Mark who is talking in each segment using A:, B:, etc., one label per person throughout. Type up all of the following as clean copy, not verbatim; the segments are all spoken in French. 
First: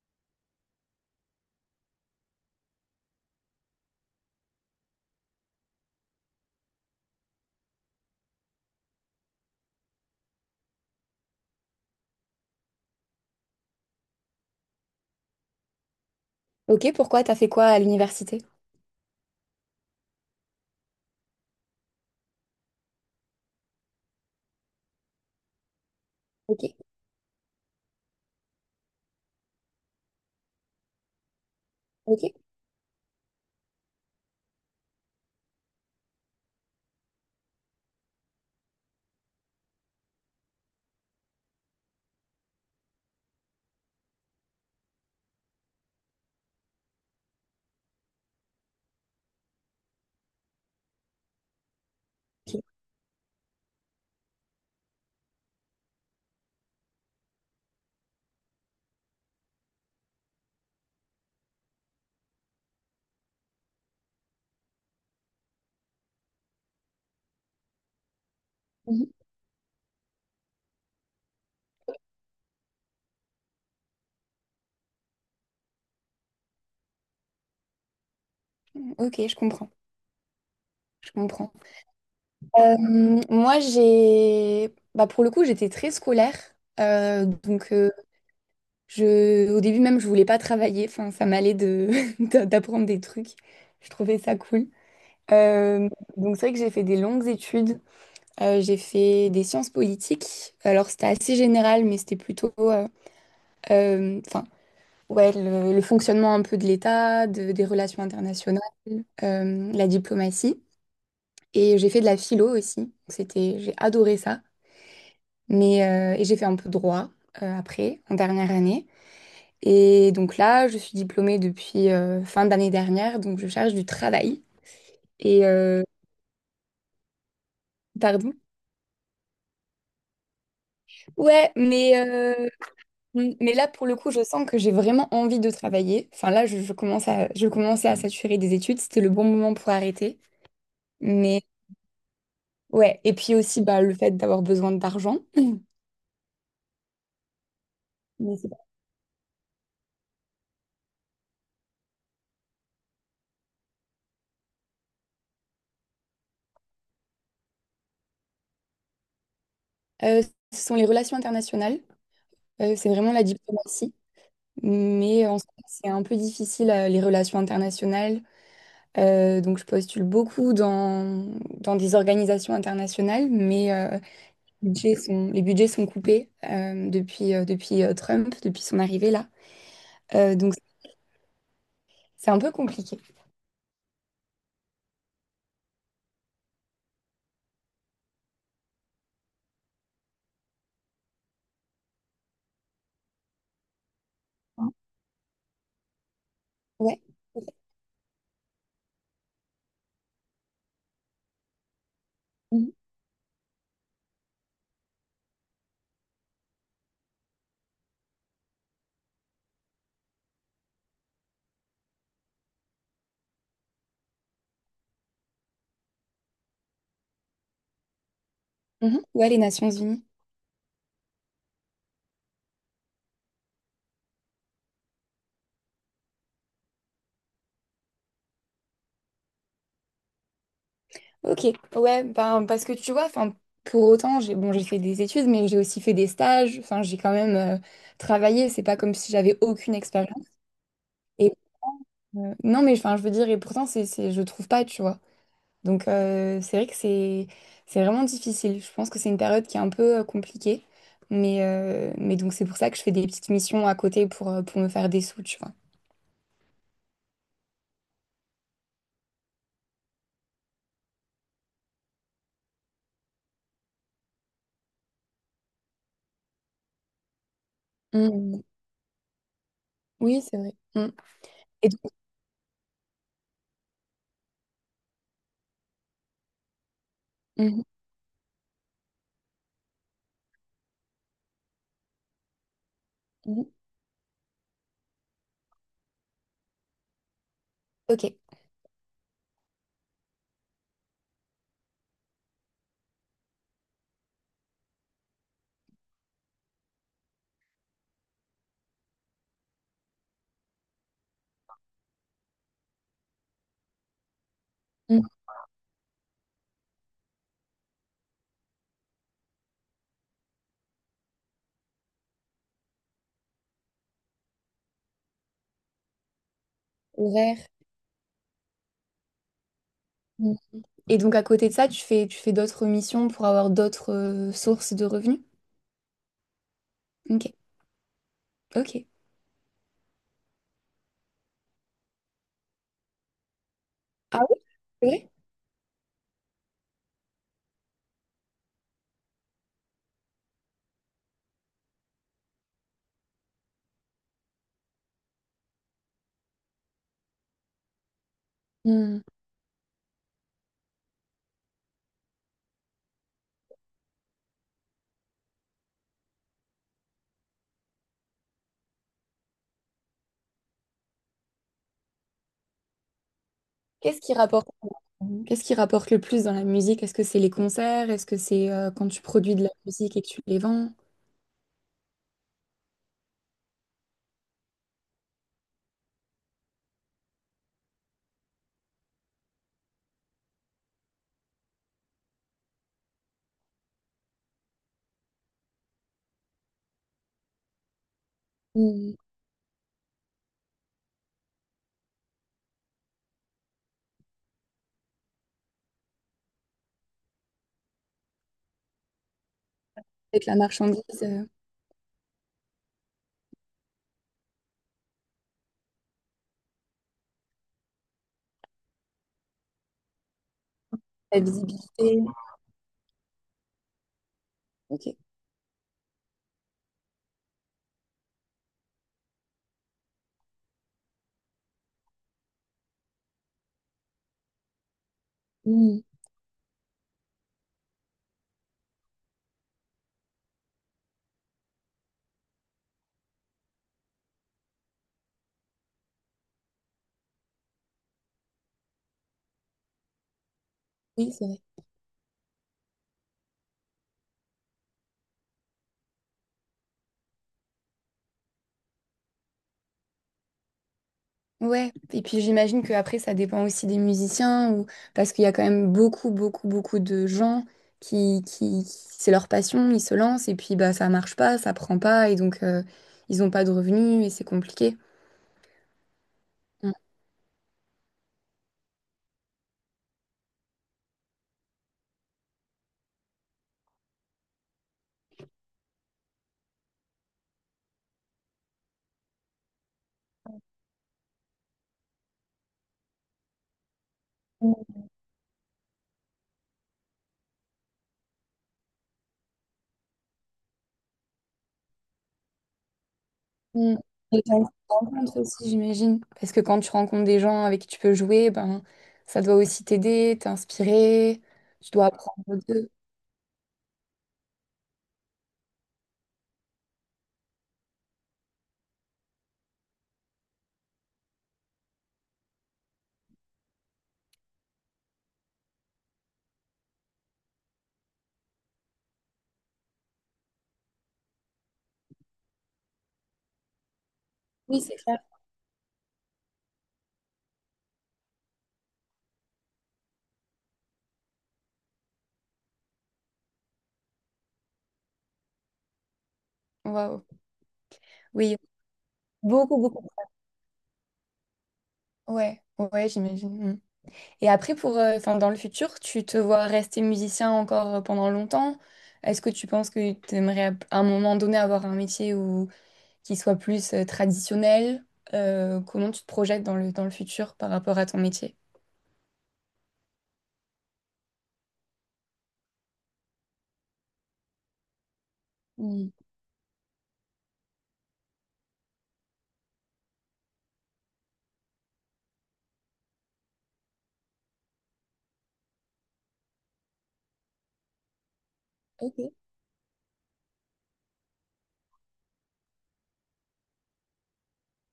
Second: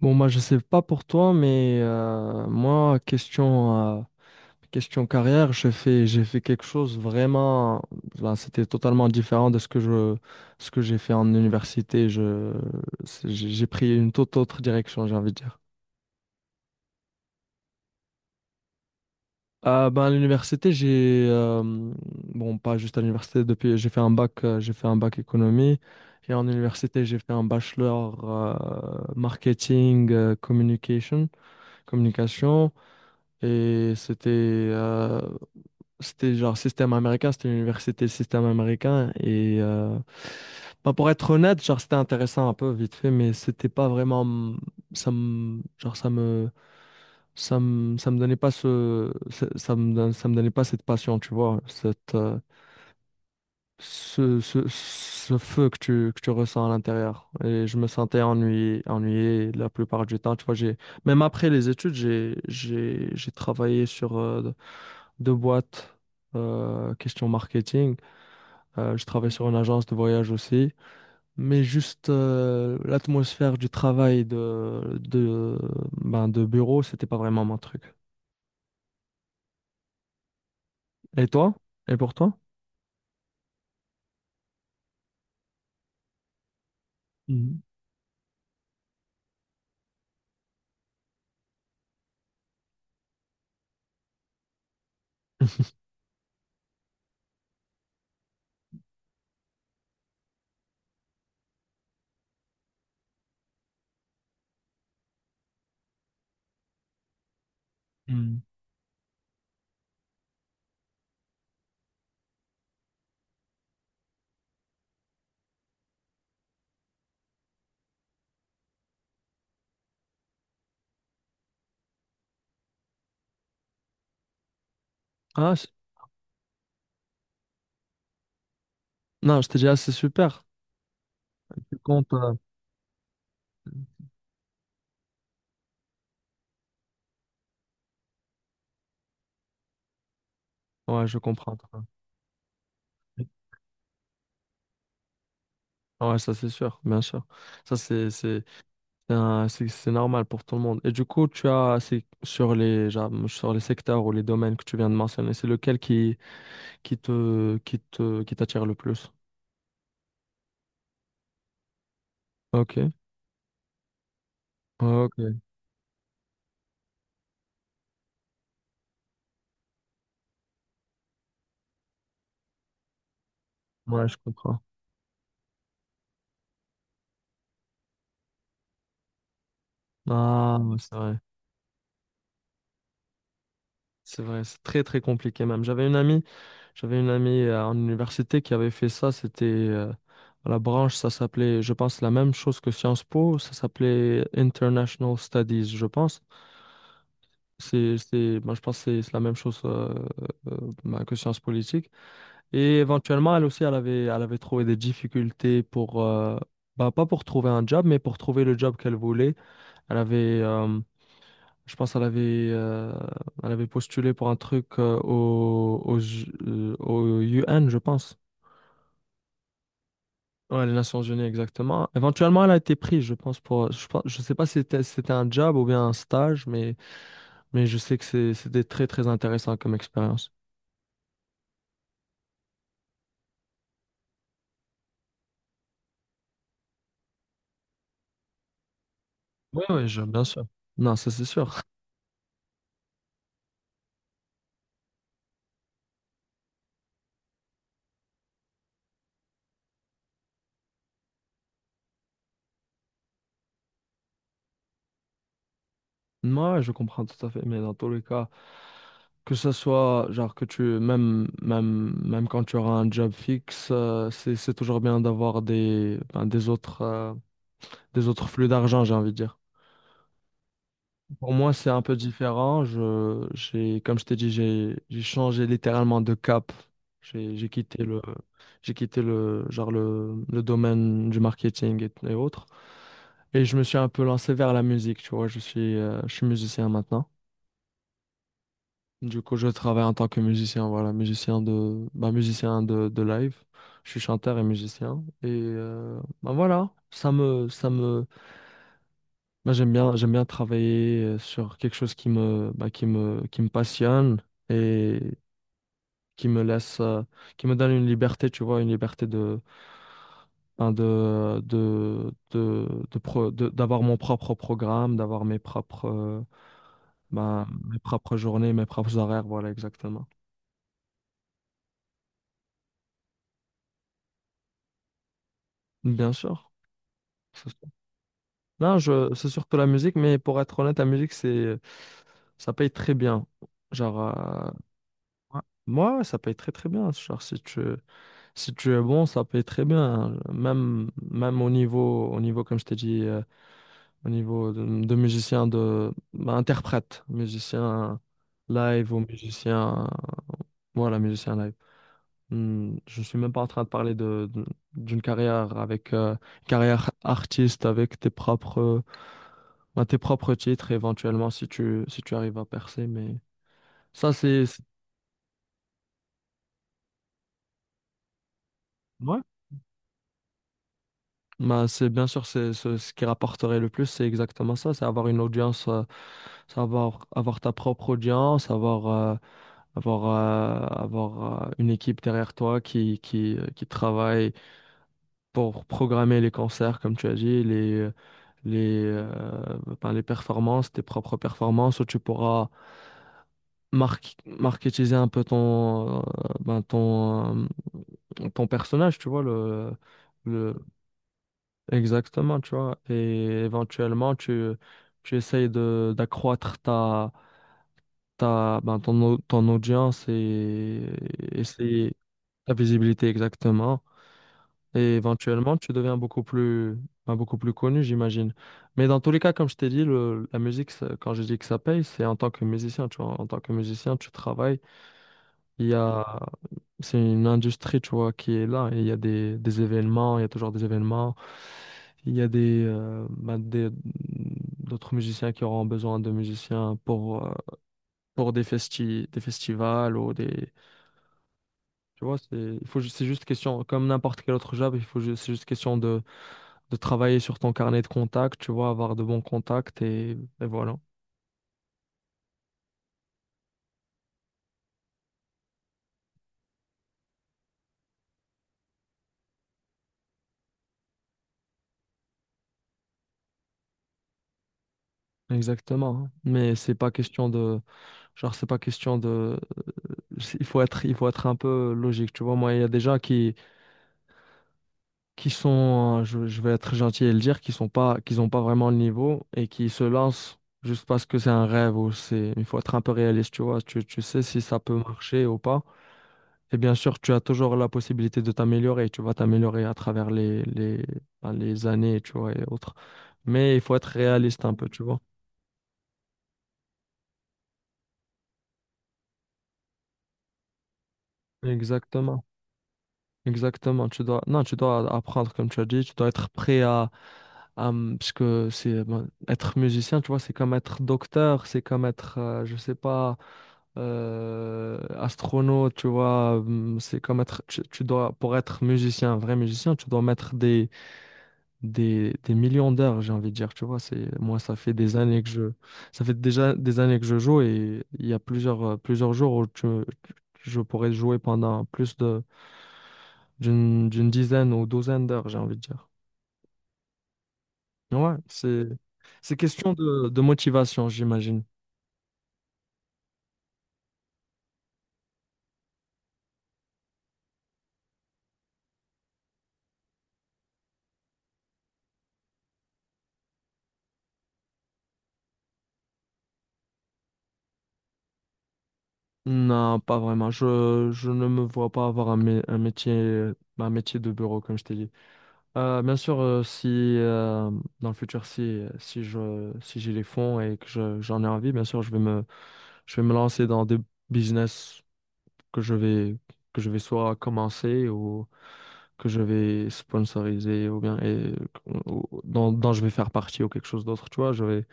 A: Bon, moi, je sais pas pour toi, mais moi, question carrière, j'ai fait quelque chose vraiment. Là, c'était totalement différent de ce ce que j'ai fait en université. J'ai pris une toute autre direction, j'ai envie de dire.
B: Ok, pourquoi? T'as fait quoi à l'université?
A: Ben, à l'université, j'ai. Bon, pas juste à l'université, depuis, j'ai fait un bac, j'ai fait un bac économie. Et en
B: Ok,
A: université, j'ai fait un bachelor marketing, communication,
B: ok.
A: communication. Et c'était genre système américain, c'était une université système américain. Bah, pour être honnête, genre c'était intéressant un peu vite fait, mais c'était pas vraiment ça me genre ça me ça me donnait pas ce ça, ça me don- ça me donnait pas cette passion, tu vois, ce feu que tu ressens à l'intérieur. Et je me sentais ennuyé, ennuyé la plupart du temps. Tu vois, même après les études, j'ai travaillé sur deux boîtes question marketing. Je
B: Mhm.
A: travaille sur une agence de voyage aussi. Mais juste l'atmosphère du travail de bureau, c'était pas vraiment mon truc.
B: Ok, je comprends. Je
A: Et
B: comprends.
A: toi? Et pour toi?
B: Euh, Moi, j'ai, bah, pour le coup, j'étais très scolaire. Euh,
A: Mhm.
B: donc, euh, je, au début même, je voulais pas travailler. Enfin, ça m'allait de d'apprendre des trucs. Je trouvais ça cool. Euh, c'est vrai que j'ai fait des longues études. J'ai fait des sciences politiques. Alors, c'était assez général, mais c'était plutôt, euh, enfin, ouais, le fonctionnement un peu de l'État, des relations
A: Mhm.
B: internationales, la diplomatie. Et j'ai fait de la philo aussi. Donc c'était, j'ai adoré ça. Mais, et j'ai fait un peu de droit après, en dernière année. Et donc là, je suis diplômée depuis fin d'année dernière, donc je cherche du travail. Et
A: Ah, c'est-
B: pardon.
A: non, je t'ai dit, ah, c'est super.
B: Ouais,
A: Tu comptes.
B: mais là, pour le coup, je sens que j'ai vraiment envie de travailler. Enfin là, je commence à, je commençais à saturer des études. C'était le bon moment pour arrêter.
A: Ouais, je
B: Mais
A: comprends.
B: ouais, et puis aussi bah, le fait d'avoir besoin d'argent.
A: Ouais, ça c'est sûr, bien sûr. Ça
B: Mais c'est pas-
A: c'est un- c'est- C'est normal pour tout le monde. Et du coup, tu as c'est sur les genre, sur les secteurs ou les domaines que tu viens de mentionner, c'est lequel qui t'attire le plus?
B: Euh, Ce sont les relations internationales.
A: Ok,
B: C'est vraiment la diplomatie, mais
A: ok,
B: en soi, c'est un peu difficile les relations internationales. Donc je postule beaucoup dans des organisations internationales, mais
A: ouais, je comprends.
B: les budgets sont coupés depuis Trump, depuis son arrivée là. Donc
A: Ah, ouais, c'est vrai,
B: c'est un peu compliqué.
A: c'est vrai, c'est très très compliqué même. J'avais une amie en université qui avait fait ça. C'était la branche, ça s'appelait, je pense, la même chose que Sciences Po, ça s'appelait
B: Ouais.
A: International Studies, je pense.
B: Ouais.
A: Moi, je pense que c'est la même chose bah, que sciences politiques.
B: Mhm.
A: Et éventuellement, elle aussi, elle avait trouvé des difficultés pour, bah, pas pour trouver un job, mais pour trouver le job qu'elle voulait. Elle avait, je pense, elle avait postulé pour un truc au UN, je pense.
B: Mhm. Ouais, les Nations Unies.
A: Ouais, les Nations Unies, exactement. Éventuellement, elle a été prise, je pense, pour, je pense, je sais pas si c'était un job ou bien un stage, mais je sais que c'était très, très intéressant comme expérience.
B: Ok, ouais, ben, parce que tu vois, enfin, pour autant, j'ai bon, j'ai fait des études, mais j'ai aussi fait des stages, enfin, j'ai quand même travaillé, c'est pas comme si j'avais
A: Oui,
B: aucune
A: oui, bien
B: expérience.
A: sûr. Non, ça c'est
B: Et
A: sûr.
B: non, mais enfin, je veux dire, et pourtant, c'est, je trouve pas, tu vois. Donc, c'est vrai que c'est vraiment difficile. Je pense que c'est une période qui est un peu compliquée, mais, c'est pour ça que je fais des petites missions à côté pour me faire des sous, tu vois.
A: Moi, ouais, je comprends tout à fait, mais dans tous les cas, que ce soit, genre, que tu, même, même, même quand tu auras un job fixe, c'est toujours bien d'avoir des, ben, des autres
B: Mm.
A: flux d'argent, j'ai envie de dire.
B: Oui, c'est vrai. Mm.
A: Pour moi,
B: Et
A: c'est
B: donc-
A: un peu différent. Comme je t'ai dit, j'ai changé littéralement de cap. J'ai
B: Mhm.
A: quitté j'ai quitté le, genre le domaine du marketing et autres. Et
B: Mhm.
A: je me suis un peu lancé vers la musique, tu vois. Je suis musicien maintenant.
B: Ok.
A: Du coup, je travaille en tant que musicien, voilà, musicien de, bah, musicien de live. Je suis chanteur et musicien. Bah, voilà, moi, j'aime bien travailler sur quelque chose qui me, bah, qui me passionne et
B: Mm.
A: qui me laisse, qui me donne une liberté, tu vois, une liberté de, ben, de d'avoir mon propre programme, d'avoir mes propres,
B: Horaire.
A: ben, mes propres journées, mes propres horaires, voilà, exactement.
B: Et donc à côté de ça, tu fais d'autres missions pour avoir d'autres sources de revenus?
A: Bien sûr.
B: Ok,
A: C'est sûr. Non,
B: ok.
A: je, c'est surtout la musique, mais pour être honnête, la musique, c'est, ça paye très bien. Genre,
B: Ah oui, c'est vrai?
A: ouais, moi, ça paye très très bien. Si tu es bon, ça paye très bien. Hein. Même, au niveau, comme je t'ai dit, au niveau de musicien, de, bah, interprète, musicien live
B: Hmm.
A: ou musicien, voilà, musicien live. Hmm, je suis même pas en train de parler d'une carrière avec, carrière artiste avec tes propres, bah, tes propres titres éventuellement si tu arrives à percer. Mais
B: Qu'est-ce
A: ça,
B: qui rapporte, qu'est-ce qui rapporte le plus dans la musique? Est-ce que c'est les concerts? Est-ce que c'est quand tu
A: ouais.
B: produis de la musique et que tu les vends?
A: Bah, c'est bien sûr c'est ce qui rapporterait le plus, c'est exactement ça, c'est avoir une audience, c'est avoir, avoir ta propre audience, avoir une équipe derrière toi qui travaille pour programmer les concerts, comme tu as dit, les,
B: Hmm.
A: euh, ben, les performances, tes propres performances, où tu pourras mar marketiser un peu ton, ben, ton, ton personnage, tu vois,
B: Avec la
A: le,
B: marchandise,
A: Exactement, tu vois. Et éventuellement, tu essayes de, d'accroître ta, ta, ben, ton, au- ton audience et
B: la
A: essayer
B: visibilité.
A: ta visibilité exactement.
B: Ok.
A: Et éventuellement, tu deviens beaucoup plus, ben, beaucoup plus connu, j'imagine. Mais dans tous les cas, comme je t'ai dit, la musique, quand je dis que ça paye, c'est en tant que musicien, tu vois. En tant que musicien, tu travailles. Il y
B: Hmm.
A: a, c'est une industrie, tu vois, qui est là. Et il y a des événements, il y a toujours des événements. Il y a des, bah, d'autres musiciens qui auront besoin de musiciens pour des des festivals ou des,
B: Oui, c'est vrai.
A: tu vois, c'est, c'est juste question, comme n'importe quel autre job, c'est juste question de travailler sur ton carnet de contacts, tu vois, avoir de bons contacts et voilà.
B: Ouais, et puis j'imagine que après ça dépend aussi des musiciens ou parce qu'il y a quand même beaucoup beaucoup beaucoup de gens qui c'est leur passion, ils se lancent et puis bah ça marche pas, ça prend pas et donc ils ont pas de revenus et c'est compliqué.
A: Exactement. Hein. Mais c'est pas question de, genre, c'est pas question de il faut être un peu logique, tu vois. Moi, il y a des gens qui sont, je vais être gentil et le dire, qui sont pas, qui ont pas vraiment le niveau et qui se lancent juste parce que c'est un rêve ou c'est, il faut être un peu réaliste, tu vois. Tu sais si ça
B: Mm.
A: peut marcher ou pas. Et bien sûr, tu as toujours la possibilité de t'améliorer. Tu vas t'améliorer à travers ben, les années, tu vois, et autres. Mais il
B: Mm.
A: faut être
B: Et t'as
A: réaliste
B: une
A: un peu, tu vois.
B: rencontre aussi, j'imagine, parce que quand tu rencontres des gens avec qui tu peux jouer, ben ça doit aussi t'aider, t'inspirer, tu dois apprendre
A: Exactement.
B: d'eux.
A: Exactement, tu dois, non, tu dois apprendre comme tu as dit, tu dois être prêt à, parce que c'est bon, être musicien, tu vois, c'est comme être docteur, c'est comme être, je sais pas, astronaute, tu vois, c'est comme être, tu dois, pour être musicien, un vrai musicien, tu dois mettre des des millions d'heures, j'ai envie de dire, tu vois, c'est moi ça
B: Oui,
A: fait
B: c'est
A: des
B: clair.
A: années que je ça fait déjà des années que je joue et il y a plusieurs plusieurs jours où tu- je pourrais jouer pendant plus de d'une dizaine ou douzaine d'heures, j'ai envie de dire.
B: Waouh.
A: Ouais,
B: Oui,
A: c'est
B: beaucoup
A: question
B: beaucoup.
A: de motivation, j'imagine.
B: Ouais, ouais, j'imagine. Mmh. Et après, pour, dans le futur, tu te vois rester musicien encore pendant longtemps? Est-ce que tu penses que tu aimerais à un moment donné avoir un métier où, qui soit plus traditionnel? Comment tu te projettes dans dans le futur par rapport à ton métier?
A: Non, pas vraiment. Je ne me vois pas avoir un, un métier de bureau comme je t'ai dit.
B: Hmm,
A: Bien sûr, si dans le futur, si si je si j'ai les fonds et que j'en ai envie, bien sûr, je vais me lancer dans des business que je vais que je vais soit commencer ou que
B: ok.
A: je vais sponsoriser ou bien et dont, dont je vais faire partie ou quelque chose d'autre. Tu vois,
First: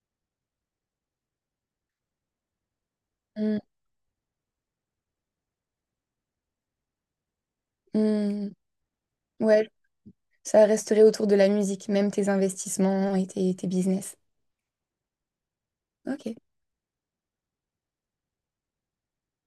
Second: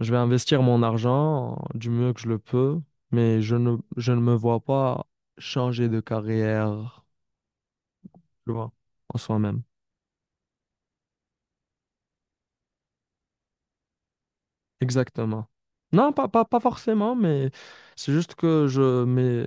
A: je vais investir mon argent du mieux que je le peux, mais
B: Mm,
A: je ne me vois pas changer de carrière,
B: mm,
A: tu vois, en soi-même.
B: ouais, ça resterait autour de la musique, même tes investissements et tes business.
A: Exactement. Non, pas,
B: Ok.
A: pas, pas forcément, mais c'est juste que je, mais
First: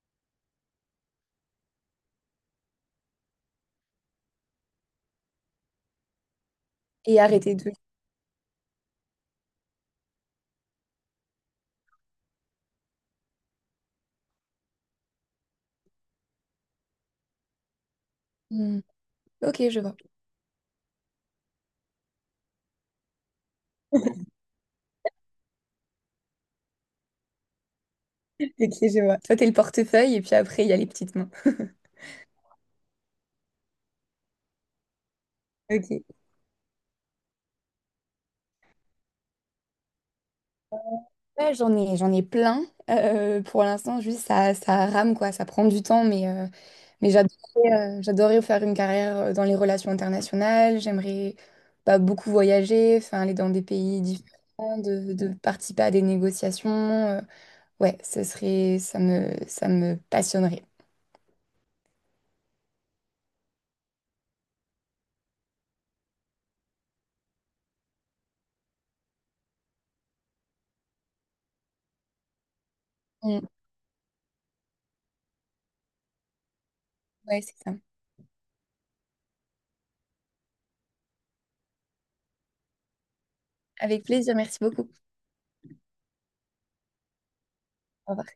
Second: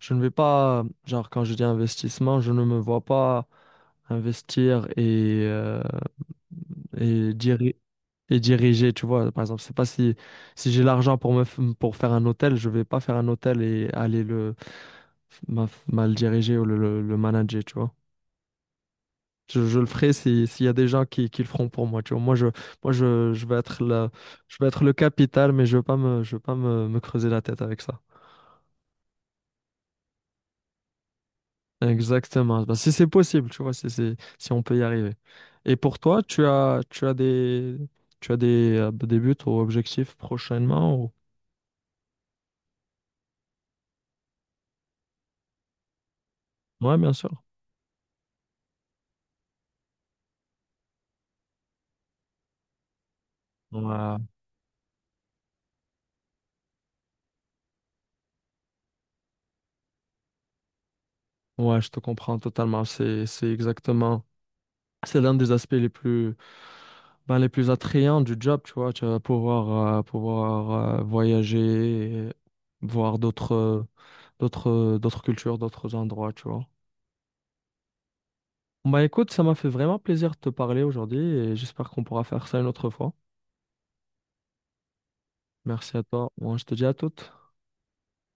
A: je ne vais pas, genre quand je dis investissement, je ne me vois pas investir
B: Et
A: et,
B: arrêter de...
A: et diriger, tu vois. Par exemple, c'est pas si, si j'ai l'argent pour me, pour faire un hôtel, je vais pas faire un hôtel et aller le, mal diriger ou le manager, tu vois.
B: Mm, ok,
A: Je
B: je
A: le
B: vois.
A: ferai s'il y a des gens qui le feront pour moi. Tu vois, moi je vais être je vais être le capital, mais je ne veux pas me, je veux pas me, me creuser la tête avec ça.
B: Ok, je vois. Toi, t'es le portefeuille et puis après, il y a les petites mains.
A: Exactement. Bah, si c'est possible, tu vois, si on peut y arriver. Et pour
B: Ok.
A: toi, tu as des buts ou objectifs prochainement ou...
B: Ouais, j'en ai plein. Pour l'instant, juste ça, ça rame, quoi. Ça prend du temps,
A: Ouais,
B: mais
A: bien sûr.
B: j'adorais, j'adorais faire une carrière dans les relations internationales. J'aimerais bah, beaucoup voyager, enfin, aller dans des pays
A: Ouais,
B: différents, de participer à des négociations. Ouais, ce serait, ça me passionnerait.
A: ouais, je te comprends totalement. C'est exactement. C'est l'un des aspects les plus, ben, les plus attrayants du job, tu vois. Tu vas pouvoir, pouvoir voyager, et voir
B: Mm,
A: d'autres, d'autres cultures, d'autres endroits, tu vois.
B: ouais, c'est ça.
A: Bah écoute, ça m'a fait vraiment plaisir de te parler aujourd'hui et j'espère qu'on pourra faire ça une autre fois.
B: Avec plaisir, merci beaucoup.
A: Merci à toi. Moi, je te dis à toute.
B: Au revoir.